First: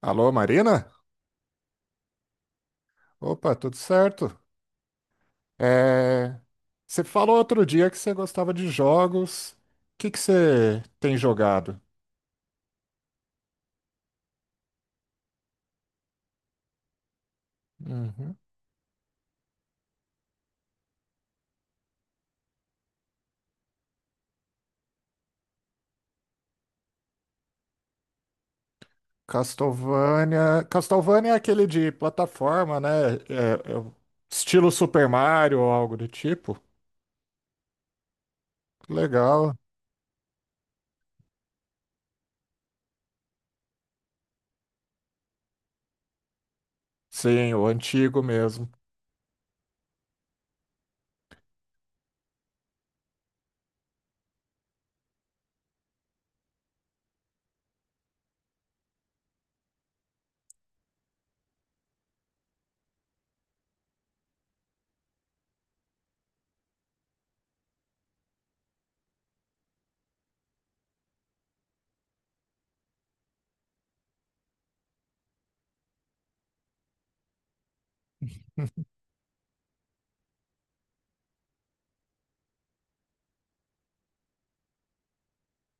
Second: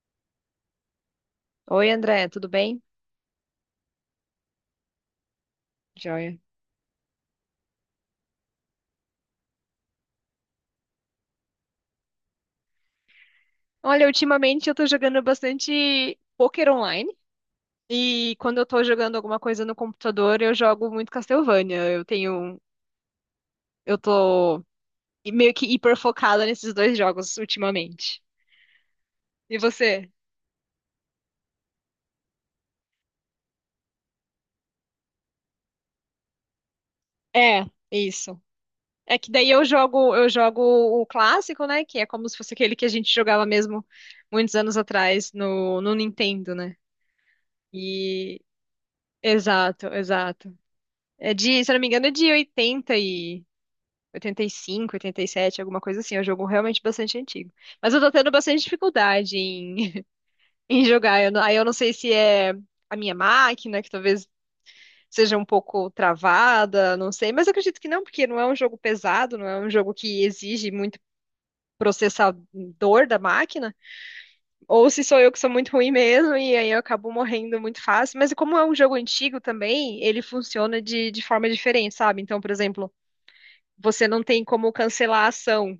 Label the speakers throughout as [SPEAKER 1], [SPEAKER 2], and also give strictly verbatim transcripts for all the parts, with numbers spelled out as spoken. [SPEAKER 1] Alô, Marina?
[SPEAKER 2] Oi, André, tudo bem?
[SPEAKER 1] Opa, tudo certo? É,
[SPEAKER 2] Joia.
[SPEAKER 1] Você falou outro dia que você gostava de jogos. O que que você tem jogado?
[SPEAKER 2] Olha, ultimamente eu tô jogando bastante poker online
[SPEAKER 1] Uhum.
[SPEAKER 2] e quando eu tô jogando alguma coisa no computador, eu jogo muito Castlevania. Eu tenho, eu tô meio que hiper focada nesses dois jogos ultimamente. E você?
[SPEAKER 1] Castlevania. Castlevania é aquele de plataforma, né? É- é o estilo Super Mario ou algo do tipo.
[SPEAKER 2] É, isso. É que daí
[SPEAKER 1] Legal.
[SPEAKER 2] eu jogo, eu jogo, o clássico, né, que é como se fosse aquele que a gente jogava mesmo muitos anos atrás no no Nintendo, né?
[SPEAKER 1] Sim, o antigo
[SPEAKER 2] E
[SPEAKER 1] mesmo.
[SPEAKER 2] exato, exato. É de, se eu não me engano, é de oitenta e oitenta e cinco, oitenta e sete, alguma coisa assim. É um jogo realmente bastante antigo. Mas eu tô tendo bastante dificuldade em, em jogar. Eu não- Aí eu não sei se é a minha máquina, que talvez seja um pouco travada, não sei. Mas eu acredito que não, porque não é um jogo pesado, não é um jogo que exige muito processador da máquina. Ou se sou eu que sou muito ruim mesmo, e aí eu acabo morrendo muito fácil. Mas como é um jogo antigo também, ele funciona de, de forma diferente, sabe? Então, por exemplo, você não tem como cancelar a ação,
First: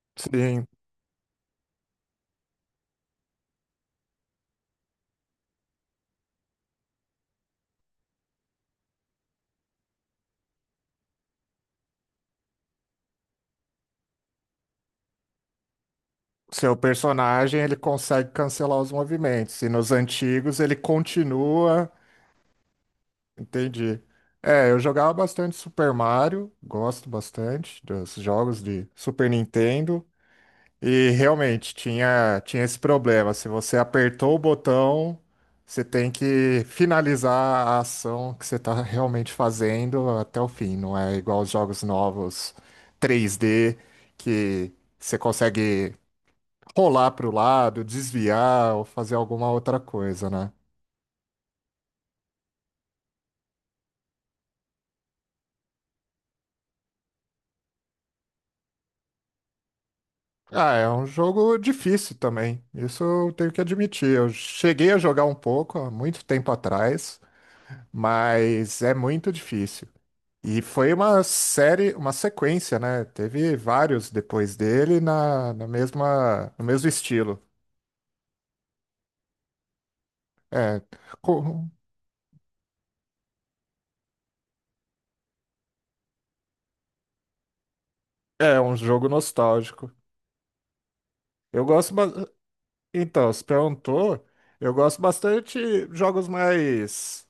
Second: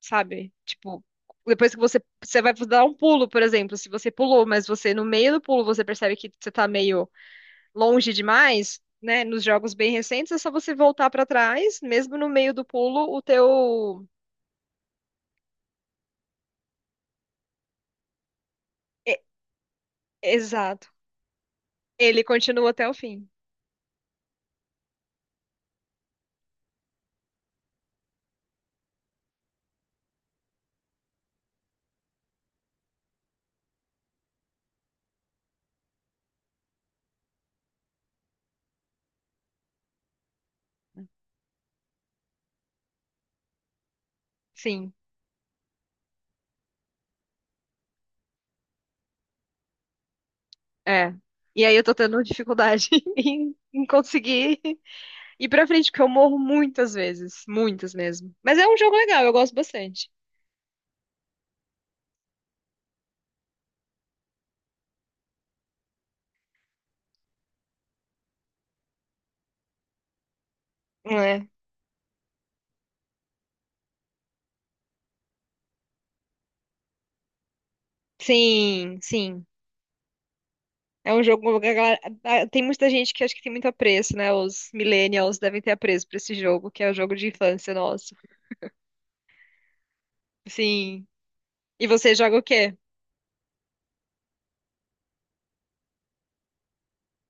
[SPEAKER 2] sabe?
[SPEAKER 1] Sim,
[SPEAKER 2] Tipo, depois que você, você vai dar um pulo, por exemplo, se você pulou, mas você no meio do pulo você percebe que você tá meio longe demais, né? Nos jogos bem recentes é só você voltar pra trás, mesmo no meio do pulo, o teu
[SPEAKER 1] seu personagem ele consegue cancelar os
[SPEAKER 2] e-
[SPEAKER 1] movimentos. E nos antigos ele
[SPEAKER 2] exato.
[SPEAKER 1] continua.
[SPEAKER 2] Ele continua até o fim.
[SPEAKER 1] Entendi. É, eu jogava bastante Super Mario, gosto bastante dos jogos de Super Nintendo, e realmente tinha, tinha esse problema. Se você apertou o botão, você tem que finalizar a ação que você está realmente fazendo até o fim. Não é igual os jogos novos três D, que
[SPEAKER 2] Sim,
[SPEAKER 1] você consegue rolar para o lado, desviar ou fazer alguma outra coisa, né?
[SPEAKER 2] é. E aí eu tô tendo dificuldade em, em conseguir ir pra frente, porque eu morro muitas vezes, muitas mesmo. Mas é um jogo legal, eu gosto bastante.
[SPEAKER 1] Ah, é um jogo difícil também. Isso eu tenho que admitir. Eu cheguei a jogar um pouco há muito tempo atrás, mas é muito difícil. E foi uma
[SPEAKER 2] É.
[SPEAKER 1] série, uma sequência, né? Teve vários depois dele na, na mesma, no mesmo estilo.
[SPEAKER 2] Sim, sim.
[SPEAKER 1] É,
[SPEAKER 2] É um jogo que
[SPEAKER 1] co-
[SPEAKER 2] a galera- ah, tem muita gente que acho que tem muito apreço, né? Os millennials devem ter apreço pra esse jogo, que é o jogo de infância nosso.
[SPEAKER 1] É um jogo nostálgico.
[SPEAKER 2] Sim.
[SPEAKER 1] Eu
[SPEAKER 2] E
[SPEAKER 1] gosto, ba-
[SPEAKER 2] você joga o quê?
[SPEAKER 1] Então, se perguntou, eu gosto bastante de jogos mais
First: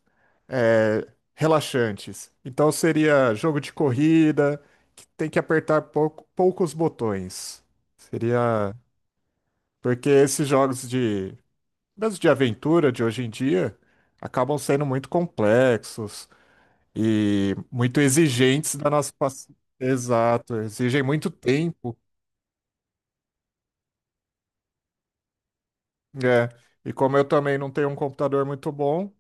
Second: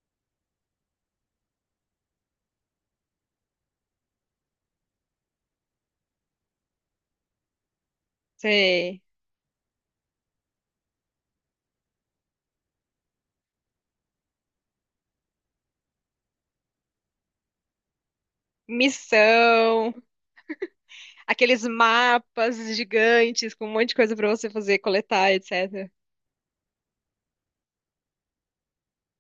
[SPEAKER 1] é, relaxantes. Então seria jogo de corrida, que tem que apertar pouco- poucos botões. Seria.
[SPEAKER 2] Você...
[SPEAKER 1] Porque esses jogos de, mesmo de aventura de hoje em dia acabam sendo muito complexos e muito exigentes da nossa paci-
[SPEAKER 2] Missão,
[SPEAKER 1] Exato, exigem muito
[SPEAKER 2] aqueles
[SPEAKER 1] tempo,
[SPEAKER 2] mapas gigantes com um monte de coisa pra você fazer, coletar, etcétera.
[SPEAKER 1] né? E como eu também não tenho um computador muito bom,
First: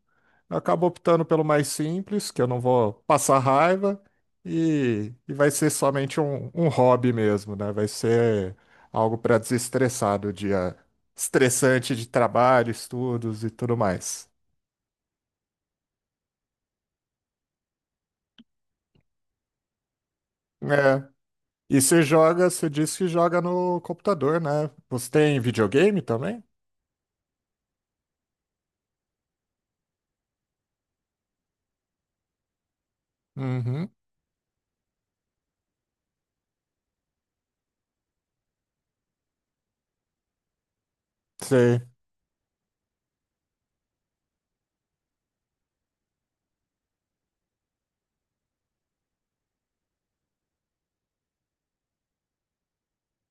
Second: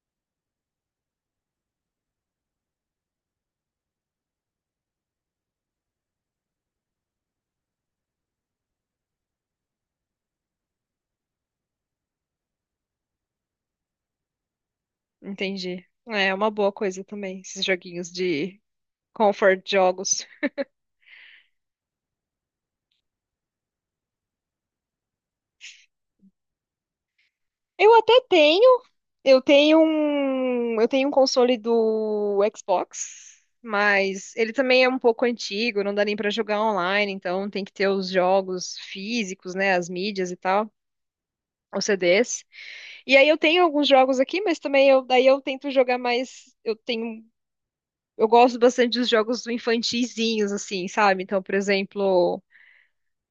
[SPEAKER 1] eu acabo optando pelo mais simples, que eu não vou passar raiva e, e vai ser somente um, um hobby mesmo, né? Vai ser algo para desestressar do dia estressante de trabalho, estudos e tudo mais.
[SPEAKER 2] Entendi. É é uma boa coisa também, esses joguinhos de comfort jogos.
[SPEAKER 1] É. E você joga, você disse que joga no computador, né? Você tem videogame também?
[SPEAKER 2] Eu até tenho. Eu tenho um, eu tenho um console do Xbox,
[SPEAKER 1] Uhum.
[SPEAKER 2] mas ele também é um pouco antigo, não dá nem pra jogar online, então tem que ter os jogos físicos, né, as mídias e tal,
[SPEAKER 1] Sei.
[SPEAKER 2] os C Ds. E aí eu tenho alguns jogos aqui, mas também eu, daí eu tento jogar mais, eu tenho, eu gosto bastante dos jogos infantizinhos assim, sabe? Então, por exemplo,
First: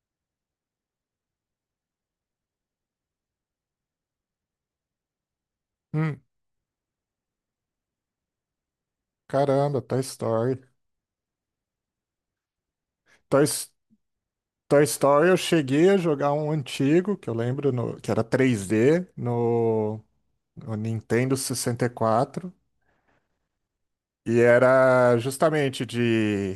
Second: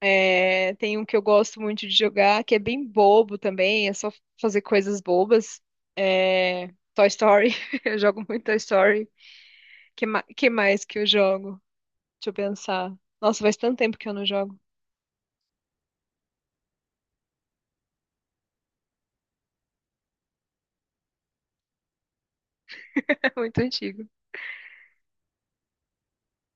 [SPEAKER 2] é, tem um que eu gosto muito de jogar, que é bem bobo também, é só fazer coisas bobas.
[SPEAKER 1] Hum,
[SPEAKER 2] É, Toy Story, eu jogo muito Toy Story.
[SPEAKER 1] caramba, Toy
[SPEAKER 2] Que, ma- que
[SPEAKER 1] Story.
[SPEAKER 2] mais que eu jogo? Deixa eu pensar. Nossa,
[SPEAKER 1] Toy,
[SPEAKER 2] faz
[SPEAKER 1] S-
[SPEAKER 2] tanto tempo que eu não jogo.
[SPEAKER 1] Toy Story eu cheguei a jogar um antigo, que eu lembro no- que era três D, no o Nintendo sessenta e quatro,
[SPEAKER 2] É muito
[SPEAKER 1] e quatro.
[SPEAKER 2] antigo.
[SPEAKER 1] E era justamente de,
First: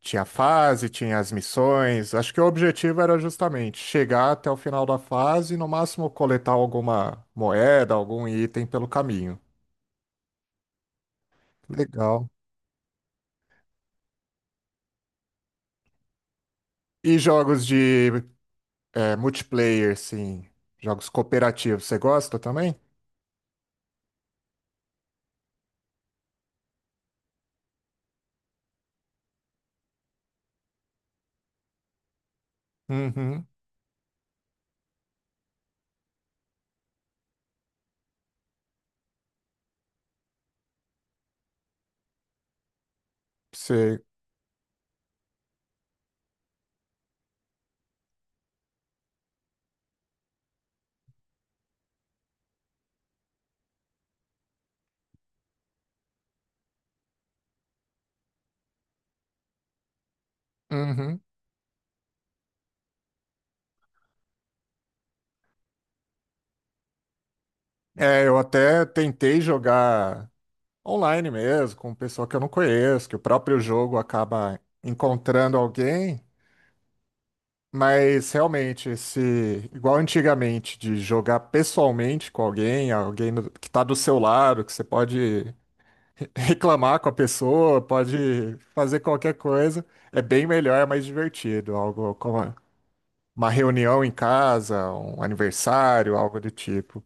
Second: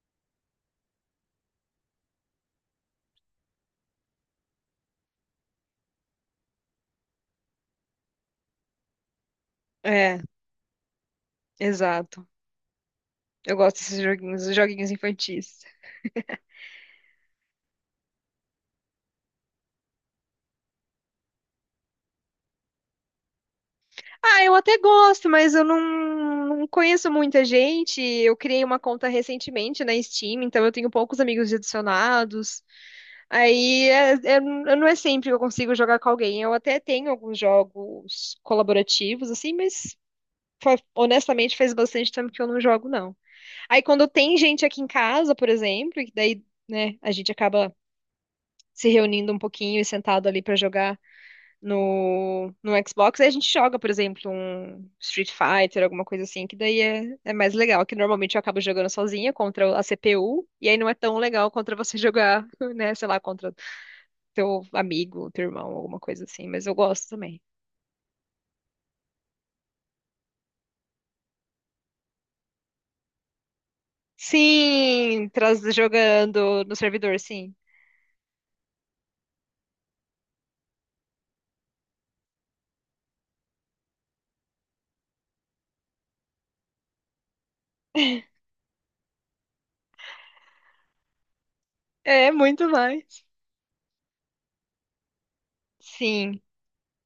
[SPEAKER 1] tinha fase, tinha as missões. Acho que o objetivo era justamente chegar até o final da fase e, no máximo, coletar alguma moeda, algum item pelo caminho.
[SPEAKER 2] É, exato.
[SPEAKER 1] Legal.
[SPEAKER 2] Eu gosto desses joguinhos, os joguinhos infantis.
[SPEAKER 1] E jogos de é, multiplayer, sim. Jogos cooperativos. Você gosta também?
[SPEAKER 2] Ah, eu até gosto, mas eu não, não conheço muita gente. Eu criei uma conta recentemente na Steam, então eu tenho poucos amigos adicionados.
[SPEAKER 1] Uhum.
[SPEAKER 2] Aí é, é- eu não é sempre que eu consigo jogar com alguém. Eu até tenho alguns jogos colaborativos, assim, mas fa- honestamente faz bastante tempo que eu não jogo, não. Aí
[SPEAKER 1] Você.
[SPEAKER 2] quando tem gente aqui em casa, por exemplo, que daí, né, a gente acaba se reunindo um pouquinho e sentado ali pra jogar no, no Xbox, aí a gente joga, por exemplo, um Street Fighter, alguma coisa assim, que daí é, é mais legal, que normalmente eu acabo jogando sozinha contra a C P U, e aí não é tão
[SPEAKER 1] Uhum.
[SPEAKER 2] legal contra você jogar, né, sei lá, contra teu amigo, teu irmão, alguma coisa assim, mas eu gosto também.
[SPEAKER 1] É, eu até tentei jogar online mesmo, com pessoa que eu não conheço, que o próprio jogo acaba
[SPEAKER 2] Sim,
[SPEAKER 1] encontrando
[SPEAKER 2] traz
[SPEAKER 1] alguém,
[SPEAKER 2] jogando no servidor, sim.
[SPEAKER 1] mas realmente esse, igual antigamente, de jogar pessoalmente com alguém, alguém do- que está do seu lado, que você pode reclamar com a pessoa, pode fazer qualquer coisa, é bem melhor, é mais divertido, algo
[SPEAKER 2] É
[SPEAKER 1] como
[SPEAKER 2] muito mais.
[SPEAKER 1] uma reunião em casa, um aniversário, algo
[SPEAKER 2] Sim,
[SPEAKER 1] do tipo.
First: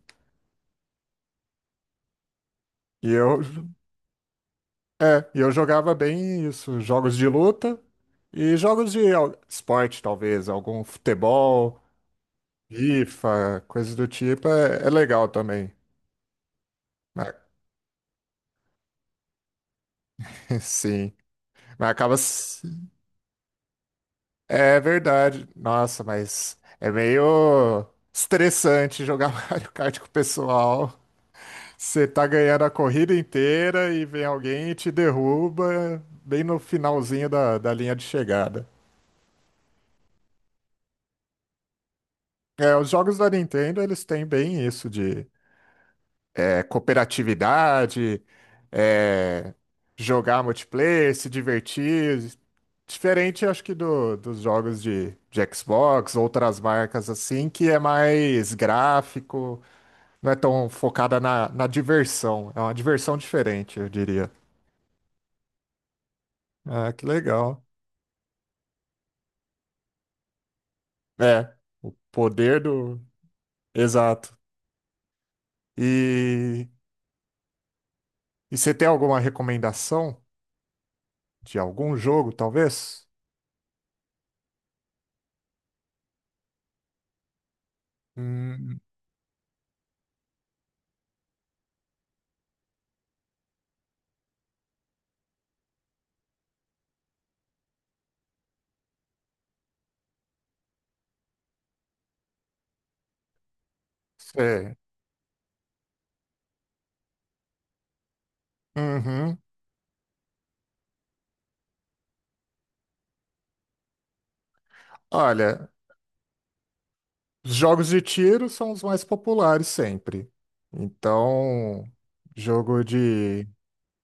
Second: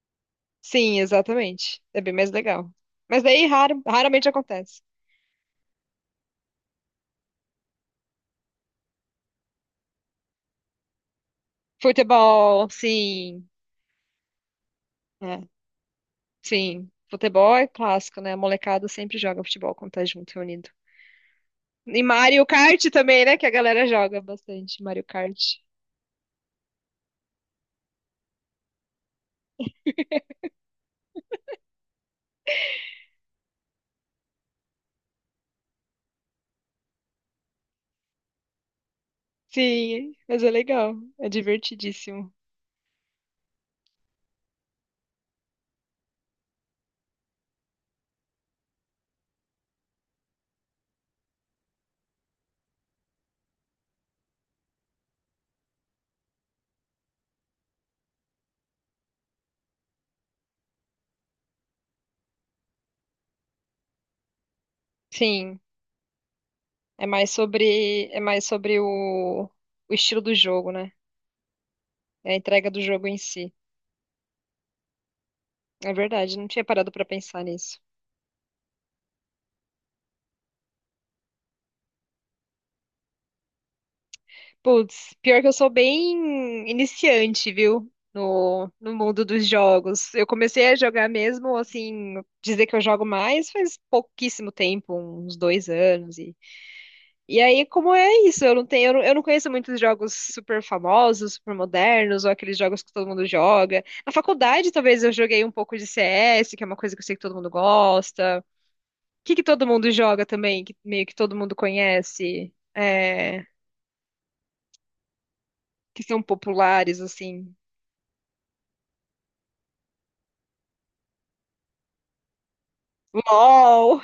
[SPEAKER 2] sim, exatamente. É bem mais legal.
[SPEAKER 1] E
[SPEAKER 2] Mas
[SPEAKER 1] eu
[SPEAKER 2] daí raro, raramente acontece.
[SPEAKER 1] É, e eu jogava bem isso, jogos de luta e jogos de al- esporte, talvez, algum futebol,
[SPEAKER 2] Futebol, sim.
[SPEAKER 1] FIFA, coisas do tipo, é, é legal
[SPEAKER 2] É,
[SPEAKER 1] também.
[SPEAKER 2] sim.
[SPEAKER 1] Mas-
[SPEAKER 2] Futebol é clássico, né? A molecada sempre joga futebol quando tá junto, reunido.
[SPEAKER 1] sim, mas
[SPEAKER 2] E
[SPEAKER 1] acaba.
[SPEAKER 2] Mario
[SPEAKER 1] Se-
[SPEAKER 2] Kart também, né? Que a galera joga
[SPEAKER 1] É
[SPEAKER 2] bastante. Mario Kart.
[SPEAKER 1] verdade, nossa, mas é meio estressante jogar Mario Kart com o pessoal. Você tá ganhando a corrida inteira e vem alguém e te derruba bem no finalzinho da, da linha de chegada.
[SPEAKER 2] Sim, mas é legal. É divertidíssimo.
[SPEAKER 1] É, os jogos da Nintendo, eles têm bem isso de é, cooperatividade, é, jogar multiplayer, se divertir. Diferente, acho que, do- dos jogos de, de Xbox, outras marcas assim, que é mais gráfico, não é tão focada na, na diversão. É uma diversão diferente, eu diria.
[SPEAKER 2] Sim.
[SPEAKER 1] Ah,
[SPEAKER 2] É
[SPEAKER 1] que
[SPEAKER 2] mais
[SPEAKER 1] legal.
[SPEAKER 2] sobre, é mais sobre o, o estilo do jogo, né?
[SPEAKER 1] É, o
[SPEAKER 2] É a
[SPEAKER 1] poder
[SPEAKER 2] entrega do
[SPEAKER 1] do.
[SPEAKER 2] jogo em si.
[SPEAKER 1] Exato.
[SPEAKER 2] É verdade, não tinha
[SPEAKER 1] E,
[SPEAKER 2] parado pra pensar nisso.
[SPEAKER 1] e você tem alguma recomendação de algum jogo, talvez?
[SPEAKER 2] Putz, pior que eu sou bem iniciante, viu? No,
[SPEAKER 1] Hum,
[SPEAKER 2] no mundo dos jogos. Eu comecei a jogar mesmo, assim, dizer que eu jogo mais faz pouquíssimo tempo, uns dois anos. E aí, como é isso? Eu não tenho, eu não, eu não conheço muitos jogos super famosos, super modernos, ou aqueles jogos que todo mundo joga. Na faculdade,
[SPEAKER 1] sei.
[SPEAKER 2] talvez eu joguei um pouco de C S, que é uma coisa que eu sei que todo mundo gosta. O que que todo mundo joga também, que meio que todo mundo conhece, é,
[SPEAKER 1] Olha,
[SPEAKER 2] que são populares, assim.
[SPEAKER 1] os jogos de tiro são os mais populares sempre. Então, jogo de.
[SPEAKER 2] LOL!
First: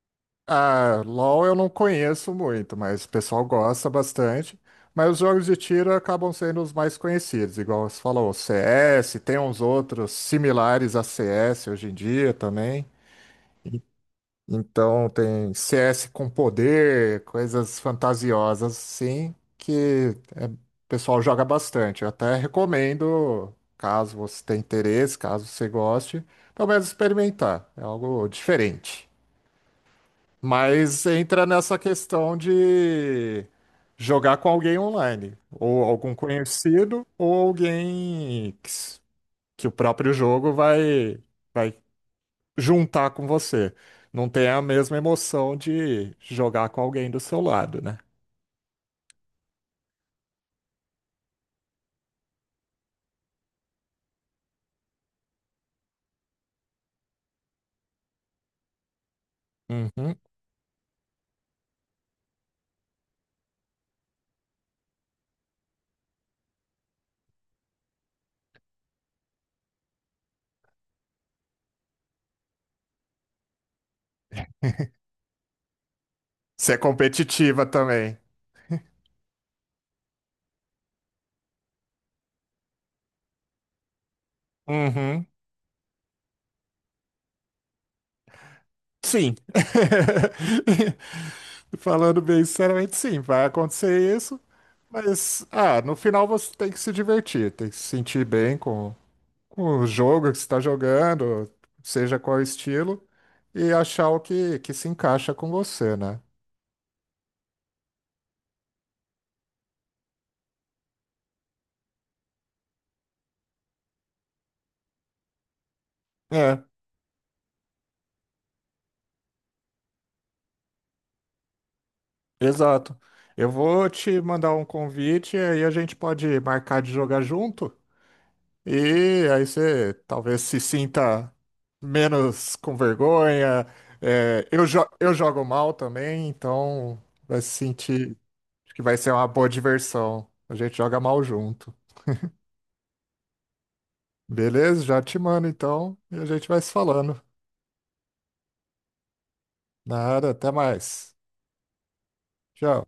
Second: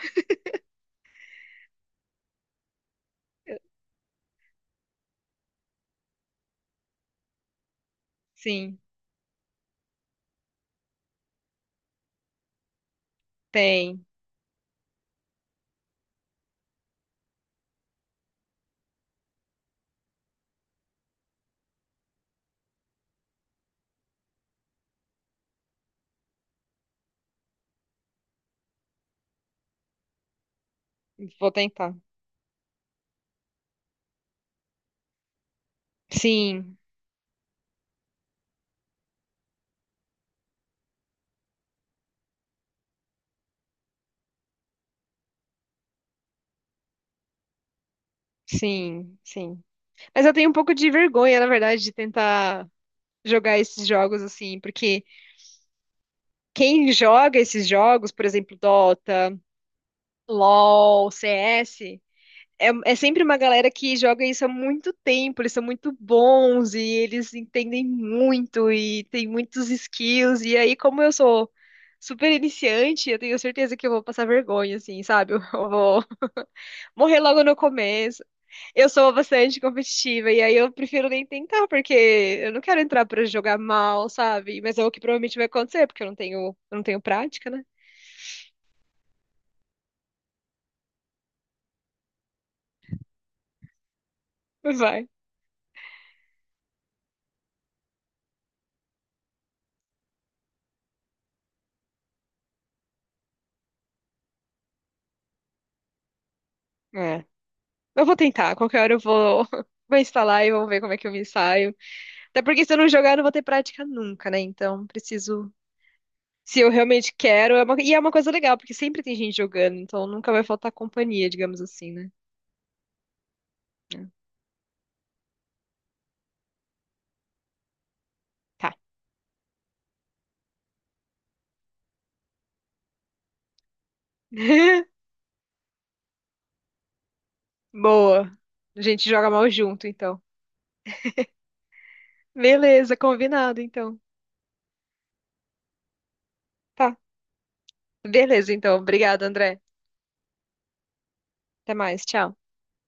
[SPEAKER 1] Ah, LoL eu não conheço muito, mas o pessoal gosta bastante. Mas os jogos de tiro acabam sendo os mais conhecidos, igual você falou,
[SPEAKER 2] Sim,
[SPEAKER 1] C S, tem uns outros similares a C S hoje em dia também.
[SPEAKER 2] tem.
[SPEAKER 1] Então tem C S com poder, coisas fantasiosas assim, que é, o pessoal joga bastante. Eu até recomendo, caso você tenha interesse, caso você goste, pelo menos experimentar. É algo diferente. Mas entra
[SPEAKER 2] Vou
[SPEAKER 1] nessa
[SPEAKER 2] tentar.
[SPEAKER 1] questão de jogar com alguém online, ou algum
[SPEAKER 2] Sim,
[SPEAKER 1] conhecido, ou alguém que, s- que o próprio jogo vai, vai juntar com você. Não tem a mesma emoção de jogar com alguém do seu lado, né?
[SPEAKER 2] sim, sim. Mas eu tenho um pouco de vergonha, na verdade, de tentar jogar esses jogos assim, porque quem joga esses jogos, por exemplo, Dota,
[SPEAKER 1] Uhum.
[SPEAKER 2] LoL, C S, é, é sempre uma galera que joga isso há muito tempo, eles são muito bons e eles entendem muito e tem muitos skills. E aí, como eu sou super iniciante, eu tenho certeza que eu vou passar vergonha, assim, sabe? Eu vou
[SPEAKER 1] Ser
[SPEAKER 2] morrer logo no
[SPEAKER 1] competitiva também.
[SPEAKER 2] começo. Eu sou bastante competitiva e aí eu prefiro nem tentar, porque eu não quero entrar pra jogar mal, sabe? Mas é o que
[SPEAKER 1] Uhum.
[SPEAKER 2] provavelmente vai acontecer, porque eu não tenho, eu não tenho prática, né?
[SPEAKER 1] Sim. Falando bem sinceramente, sim, vai acontecer isso,
[SPEAKER 2] Vai.
[SPEAKER 1] mas ah, no final você tem que se divertir, tem que se sentir bem com, com o jogo que você está jogando, seja qual estilo, e achar o que, que se encaixa com você, né?
[SPEAKER 2] É. Eu vou tentar. Qualquer hora eu vou, vou instalar e vou ver como é que eu me saio. Até porque se eu não jogar, eu não vou ter prática nunca, né? Então, preciso. Se
[SPEAKER 1] É.
[SPEAKER 2] eu realmente quero. é uma- E é uma coisa legal, porque sempre tem gente jogando, então nunca vai faltar companhia, digamos assim, né?
[SPEAKER 1] Exato. Eu vou
[SPEAKER 2] É.
[SPEAKER 1] te mandar um convite e aí a gente pode marcar de jogar junto.
[SPEAKER 2] Tá.
[SPEAKER 1] E aí você talvez se sinta menos com vergonha. É, eu, jo- eu jogo mal também, então vai se sentir
[SPEAKER 2] Boa.
[SPEAKER 1] acho que
[SPEAKER 2] A
[SPEAKER 1] vai
[SPEAKER 2] gente
[SPEAKER 1] ser uma
[SPEAKER 2] joga
[SPEAKER 1] boa
[SPEAKER 2] mal junto, então.
[SPEAKER 1] diversão. A gente joga mal junto.
[SPEAKER 2] Beleza, combinado, então.
[SPEAKER 1] Beleza? Já te mando então e a gente vai se
[SPEAKER 2] Tá.
[SPEAKER 1] falando.
[SPEAKER 2] Beleza, então. Obrigada, André.
[SPEAKER 1] Nada, até mais.
[SPEAKER 2] Até mais. Tchau.
[SPEAKER 1] Tchau.